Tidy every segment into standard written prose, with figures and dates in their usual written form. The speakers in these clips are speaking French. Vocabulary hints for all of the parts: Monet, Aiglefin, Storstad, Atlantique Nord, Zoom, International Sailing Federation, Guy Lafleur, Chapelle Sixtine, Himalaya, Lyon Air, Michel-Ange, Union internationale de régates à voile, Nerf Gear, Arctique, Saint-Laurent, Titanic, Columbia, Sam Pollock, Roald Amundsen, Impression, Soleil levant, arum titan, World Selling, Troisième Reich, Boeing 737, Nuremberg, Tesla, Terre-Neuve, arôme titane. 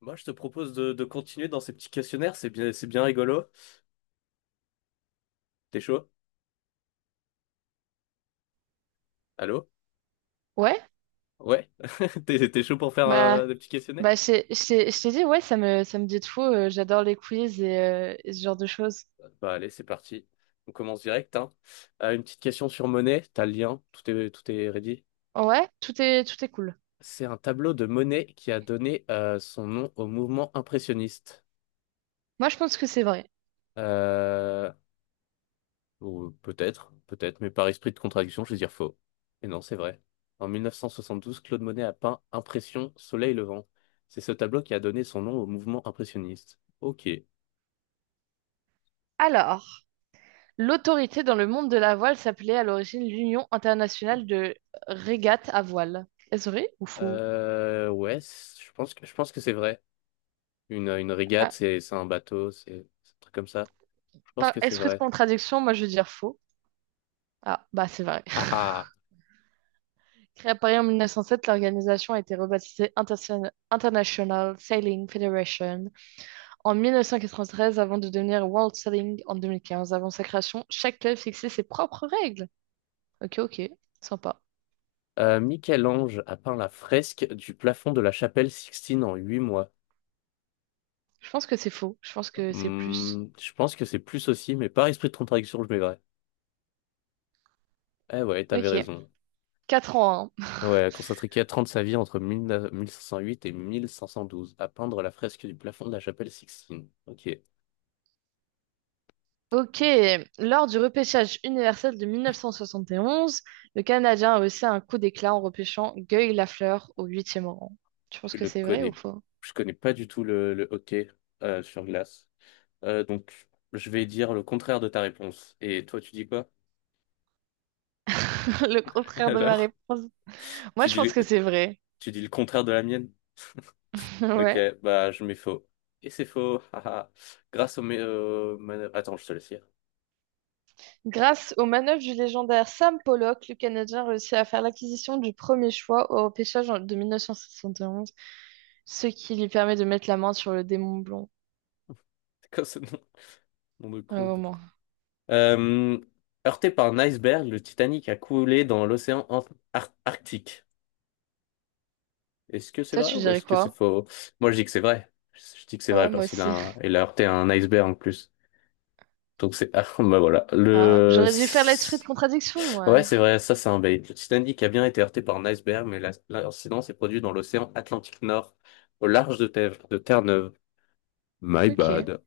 Moi, je te propose de continuer dans ces petits questionnaires, c'est bien rigolo. T'es chaud? Allô? Ouais, Ouais? T'es chaud pour faire bah, des petits bah questionnaires? je t'ai dit, ouais, ça me dit de fou. J'adore les quiz et ce genre de choses. Bah allez, c'est parti. On commence direct, hein. Une petite question sur Monet, t'as le lien, tout est ready. Ouais, tout est cool. C'est un tableau de Monet qui a donné son nom au mouvement impressionniste. Moi, je pense que c'est vrai. Euh, Ou peut-être, peut-être, mais par esprit de contradiction, je vais dire faux. Et non, c'est vrai. En 1972, Claude Monet a peint Impression, Soleil levant. C'est ce tableau qui a donné son nom au mouvement impressionniste. Ok. Alors, l'autorité dans le monde de la voile s'appelait à l'origine l'Union internationale de régates à voile. Est-ce vrai ou faux? Ouais, je pense que c'est vrai. Une régate, Ah, c'est un bateau, c'est un truc comme ça. Je pense par que c'est esprit de vrai. contradiction, moi, je veux dire faux. Ah, bah, c'est vrai. Haha. Créée à Paris en 1907, l'organisation a été rebaptisée International Sailing Federation. En 1993, avant de devenir World Selling en 2015, avant sa création, chaque club fixait ses propres règles. Ok, ok, sympa. Michel-Ange a peint la fresque du plafond de la chapelle Sixtine en 8 mois. Je pense que c'est faux, je pense que c'est plus. Je pense que c'est plus aussi, mais par esprit de contradiction, je mets vrai. Eh ouais, t'avais Ok, raison. 4 ans. Hein. Ouais, Constantin trente sa vie entre 1508 et 1512 à peindre la fresque du plafond de la chapelle Sixtine. Ok, Ok, lors du repêchage universel de 1971, le Canadien a aussi un coup d'éclat en repêchant Guy Lafleur au huitième rang. Tu penses je que le c'est vrai ou connais, faux? je connais pas du tout le hockey sur glace. Donc, je vais dire le contraire de ta réponse. Et toi, tu dis quoi? Le contraire de ma Alors, réponse. Moi, tu je dis, pense le- que c'est vrai. tu dis le contraire de la mienne? Ok, Ouais. bah je mets faux. Et c'est faux. haha. Grâce au... mé- man- Attends, je te laisse lire. Grâce aux manœuvres du légendaire Sam Pollock, le Canadien réussit à faire l'acquisition du premier choix au repêchage de 1971, ce qui lui permet de mettre la main sur le démon blond C'est quoi ce nom? Nom de à un con. moment. Euh, Heurté par un iceberg, le Titanic a coulé dans l'océan Arctique. Est-ce que c'est Toi, vrai tu ou dirais est-ce que c'est quoi? faux? Moi, je dis que c'est vrai. Je dis que c'est vrai Ouais, moi parce qu'il a, aussi. un- il a heurté un iceberg en plus. Ah, bah voilà. Ah, j'aurais dû faire l'esprit de contradiction, ouais. Ouais, c'est vrai, ça c'est un bait. Le Titanic a bien été heurté par un iceberg, mais l'incident s'est produit dans l'océan Atlantique Nord, au large de Terre-Neuve. My Ok. bad.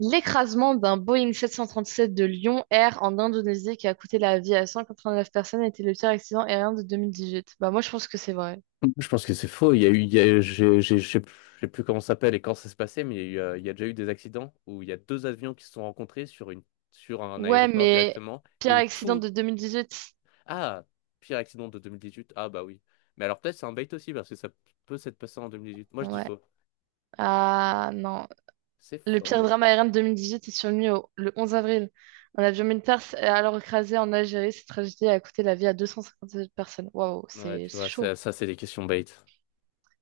L'écrasement d'un Boeing 737 de Lyon Air en Indonésie qui a coûté la vie à 189 personnes était le pire accident aérien de 2018. Bah, moi, je pense que c'est vrai. Je pense que c'est faux. Il y a eu, il y a- j'ai, je sais plus comment ça s'appelle et quand ça s'est passé, mais il y a déjà eu des accidents où il y a deux avions qui se sont rencontrés sur sur un Ouais, aéroport mais directement et pire où accident tout. de 2018? Ah, pire accident de 2018. Ah bah oui. Mais alors peut-être c'est un bait aussi parce que ça peut s'être passé en 2018. Moi je dis Ouais. faux. Ah, non. C'est Le pire faux. drame aérien de 2018 est survenu le 11 avril. Un avion militaire s'est alors écrasé en Algérie. Cette tragédie a coûté la vie à 257 personnes. Waouh, Ouais, c'est tu c'est vois, ça, chaud. ça, c'est des questions bait.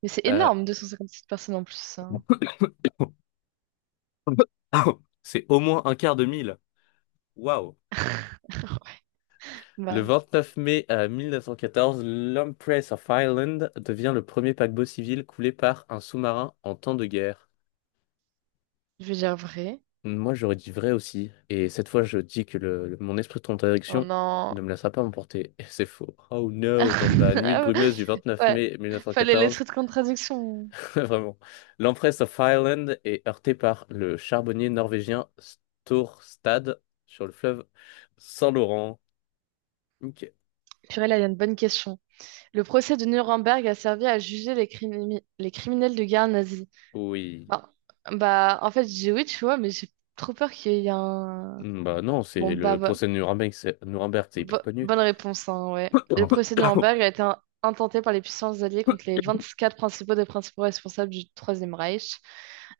Mais c'est Euh, énorme, 257 personnes en plus. Hein. C'est au moins un quart de mille. Waouh. Le Bah, 29 mai 1914, l'Empress of Ireland devient le premier paquebot civil coulé par un sous-marin en temps de guerre. je vais dire vrai. Moi, j'aurais dit vrai aussi. Et cette fois, je dis que mon esprit de Oh contradiction non. ne me laissera pas m'emporter. Et c'est faux. Oh no, dans la nuit brumeuse du 29 Ouais, mai fallait les 1914, trucs de contradiction. vraiment, l'Empress of Ireland est heurtée par le charbonnier norvégien Storstad sur le fleuve Saint-Laurent. Ok. Purée, là, il y a une bonne question. Le procès de Nuremberg a servi à juger les criminels de guerre nazis. Oui. Bah, bah, en fait, j'ai oui, tu vois, mais j'ai trop peur qu'il y ait un... Bah non, Bon, c'est le procès de Nuremberg, c'est hyper connu. bonne réponse, hein, ouais. Le procès de Nuremberg a été intenté par les puissances alliées contre les 24 principaux des principaux responsables du Troisième Reich.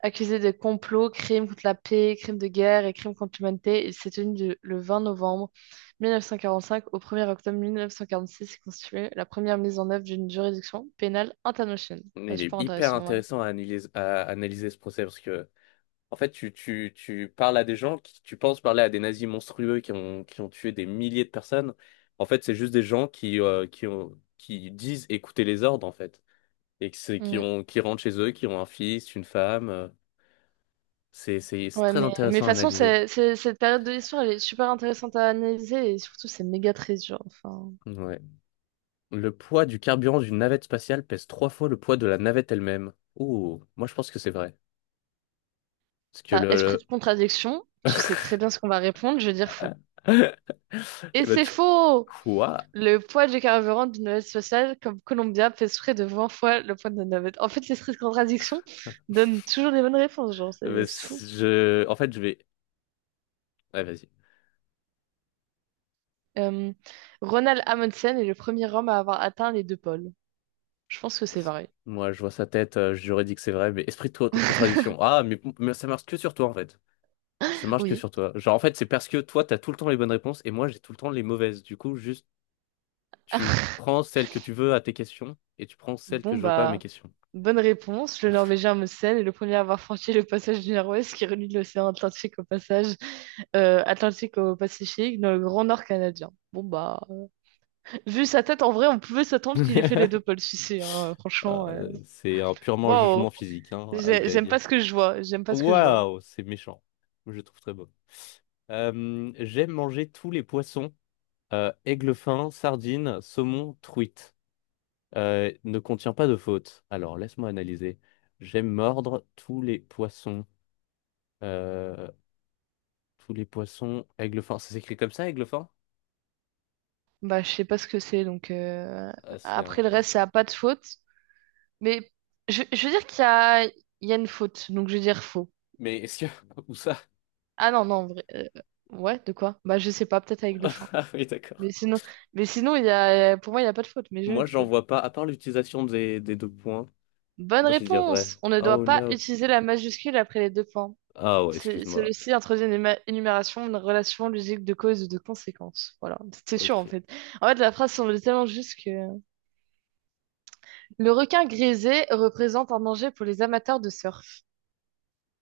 Accusés de complots, crimes contre la paix, crimes de guerre et crimes contre l'humanité, il s'est tenu le 20 novembre 1945 au 1er octobre 1946 et constitué la première mise en œuvre d'une juridiction pénale internationale. Bah, Il est super hyper intéressant, ouais. intéressant à analyser ce procès. Parce que En fait, tu parles à des gens qui, tu penses parler à des nazis monstrueux qui ont tué des milliers de personnes. En fait, c'est juste des gens qui disent écouter les ordres, en fait. Et que c'est, qui Mm. ont, qui rentrent chez eux, qui ont un fils, une femme. C'est Ouais, très mais de toute intéressant à façon, analyser. Cette période de l'histoire, elle est super intéressante à analyser et surtout, c'est méga très dur. Enfin, Ouais. Le poids du carburant d'une navette spatiale pèse trois fois le poids de la navette elle-même. Ouh, moi je pense que c'est vrai. Parce que par esprit de contradiction, tu sais le- très bien ce qu'on va répondre, je vais dire faux. Et Eh ben, c'est faux! Quoi? Le poids du carburant d'une navette spatiale comme Columbia pèse près de 20 fois le poids de notre navette. En fait, l'esprit de contradiction donne toujours les bonnes réponses, genre, Eh c'est ben, c'est fou. je... En fait, je vais... Ouais, vas-y. Euh, Ronald Amundsen est le premier homme à avoir atteint les deux pôles. Je pense que c'est vrai. Moi, je vois sa tête, j'aurais dit que c'est vrai, mais esprit de contradiction. Ah, mais ça marche que sur toi, en fait. Ça marche que Oui. sur toi. Genre, en fait, c'est parce que toi, t'as tout le temps les bonnes réponses et moi, j'ai tout le temps les mauvaises. Du coup, juste, tu prends celles que tu veux à tes questions et tu prends celles que Bon, je veux pas à mes bah, questions. bonne réponse. Le Norvégien Amundsen est le premier à avoir franchi le passage du Nord-Ouest qui relie l'océan Atlantique au passage Atlantique au Pacifique, dans le Grand Nord canadien. Bon bah, vu sa tête, en vrai, on pouvait s'attendre qu'il ait fait les deux pôles ici, hein, franchement. C'est un purement jugement Waouh, physique, hein. I j'aime beg. pas ce que je vois, j'aime pas ce que je vois. Waouh, c'est méchant. Je le trouve très beau. J'aime manger tous les poissons. Aigle fin, sardine, saumon, truite. Ne contient pas de faute. Alors, laisse-moi analyser. J'aime mordre tous les poissons. Euh, Tous les poissons. Aiglefin. Ça s'écrit comme ça, Aiglefin? Bah, je sais pas ce que c'est, donc Ah, c'est un... après le reste, ça a pas de faute. Mais je veux dire qu'il y a, il y a une faute, donc je veux dire faux. Mais est-ce que... Où ça? Ah non, non, en vrai, ouais, de quoi? Bah, je sais pas, peut-être avec le fin. Ah oui, Mais d'accord. sinon, mais sinon, il y a, pour moi, il y a pas de faute, mais je vais Moi, être j'en faux. vois pas. À part l'utilisation des deux points, Bonne moi, je vais dire vrai. réponse! On ne doit Oh, pas no. utiliser la majuscule après les deux points. Ah, ouais, excuse-moi. Celui-ci introduit une énumération de relations logiques de causes et de conséquences. Voilà, c'est sûr en Ok. fait. En fait, la phrase semble tellement juste que... Le requin grisé représente un danger pour les amateurs de surf.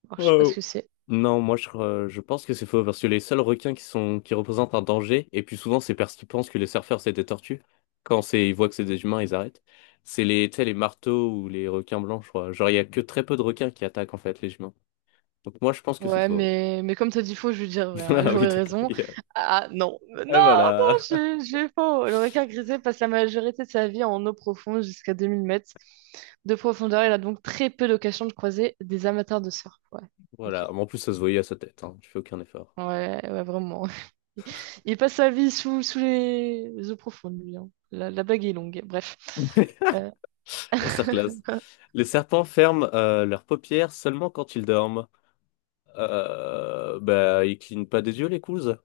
Alors, je sais pas Euh, ce que c'est. Non, moi je pense que c'est faux parce que les seuls requins qui représentent un danger, et puis souvent c'est parce qu'ils pensent que les surfeurs c'est des tortues. Quand c'est ils voient que c'est des humains, ils arrêtent. C'est les, tu sais, les marteaux ou les requins blancs, je crois. Genre il y a que très peu de requins qui attaquent en fait les humains. Donc moi je pense que c'est Ouais, faux. mais comme t'as dit faux, je veux dire vrai, hein, et Ah oui, j'aurais d'accord. raison. il Ah non, non, Et non, voilà. j'ai faux. Le requin grisé passe la majorité de sa vie en eau profonde jusqu'à 2 000 mètres de profondeur. Il a donc très peu d'occasion de croiser des amateurs de surf. Ouais, ok. Voilà. Mais en plus ça se voyait à sa tête, hein. Tu fais aucun effort. Ouais, ouais, vraiment. Il il passe sa vie sous les eaux profondes, lui. Hein. La blague est longue, bref. Euh, Masterclass. Les serpents ferment leurs paupières seulement quand ils dorment. Bah ils clignent pas des yeux les couzes.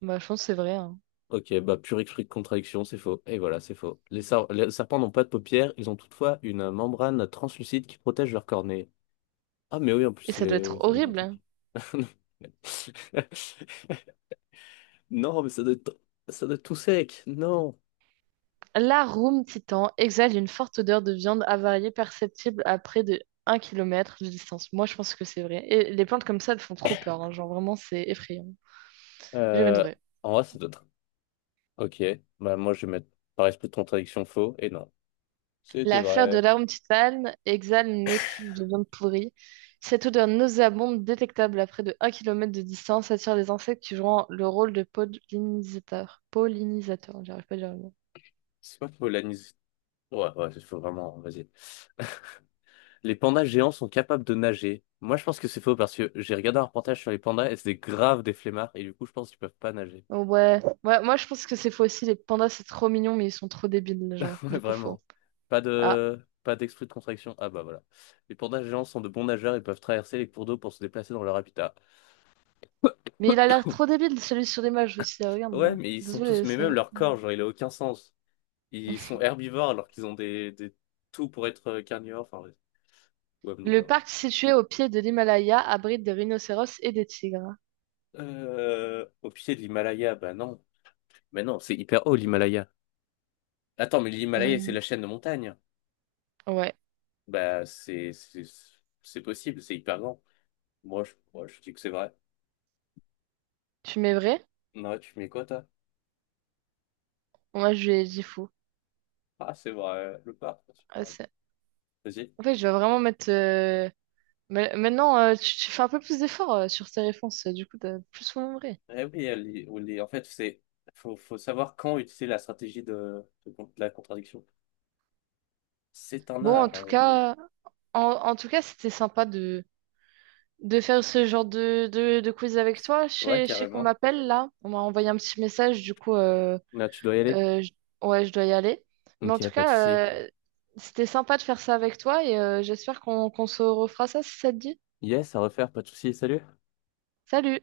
Bah, je pense que c'est vrai. Hein. Ok, bah pure esprit de contradiction, c'est faux. Et voilà, c'est faux. Les serpents n'ont pas de paupières, ils ont toutefois une membrane translucide qui protège leur cornée. Ah mais oui, en plus, Et ça doit c'est... être Oui, ça me dit un horrible. Hein. truc. Non, mais ça doit être tout sec. Non. L'arum titan exhale une forte odeur de viande avariée perceptible à près de 1 kilomètre de distance. Moi, je pense que c'est vrai. Et les plantes comme ça, elles font trop peur. Hein. Genre, vraiment, c'est effrayant. J'ai jamais de Euh, vrai. En vrai, ça doit être... Ok, bah moi je vais mettre par esprit de contradiction faux et non. C'était La fleur de vrai. l'arôme titane exhale une effluve de viande pourrie. Cette odeur nauséabonde, détectable à près de un kilomètre de distance, attire les insectes qui jouent le rôle de pollinisateurs. Pollinisateurs, j'arrive pas à dire le mot. C'est pas faux, l'anis. Ouais, ouais, c'est faux, vraiment, vas-y. Les pandas géants sont capables de nager. Moi, je pense que c'est faux parce que j'ai regardé un reportage sur les pandas et c'était grave des flemmards et du coup, je pense qu'ils peuvent pas nager. Oh, ouais. Ouais, moi je pense que c'est faux aussi. Les pandas, c'est trop mignon, mais ils sont trop débiles, les gens. Ouais, Du coup, faux. vraiment. Pas Ah. de, pas d'esprit de contraction. Ah bah voilà. Les pandas géants sont de bons nageurs et peuvent traverser les cours d'eau pour se déplacer dans leur habitat. Mais il a l'air trop débile, celui sur l'image aussi. Ah, regarde Ouais, là. mais Ça se voit, les- même ça- leur corps, genre, il a aucun sens. Ils sont herbivores alors qu'ils ont des tout pour être carnivores, enfin, ouais, ou Le omnivores. parc situé au pied de l'Himalaya abrite des rhinocéros et des tigres. Au pied de l'Himalaya, bah non. Mais non, c'est hyper haut l'Himalaya. Attends, mais l'Himalaya, c'est Hmm. la chaîne de montagne. Ouais. Bah, c'est possible, c'est hyper grand. Moi, je dis que c'est vrai. Tu mets vrai? Non, tu mets quoi, toi? Moi, je lui ai dit faux. Ah, c'est vrai, le parc national. Vas-y. En fait, je vais vraiment mettre. Maintenant, tu fais un peu plus d'efforts sur tes réponses. Du coup, t'as plus nombré. Eh oui, elle y- on y- en fait, c'est faut savoir quand utiliser la stratégie la contradiction. C'est un Bon, en art. ah, tout on y- cas, c'était sympa de faire ce genre de quiz avec toi. Je Ouais, sais, je sais qu'on carrément. m'appelle là. On m'a envoyé un petit message. Du coup, Là, tu dois y aller. euh, je- ouais, je dois y aller. Mais en Ok, tout pas de souci. cas, c'était sympa de faire ça avec toi et j'espère qu'on se refera ça si ça te dit. Yes, à refaire, pas de souci. Salut. Salut!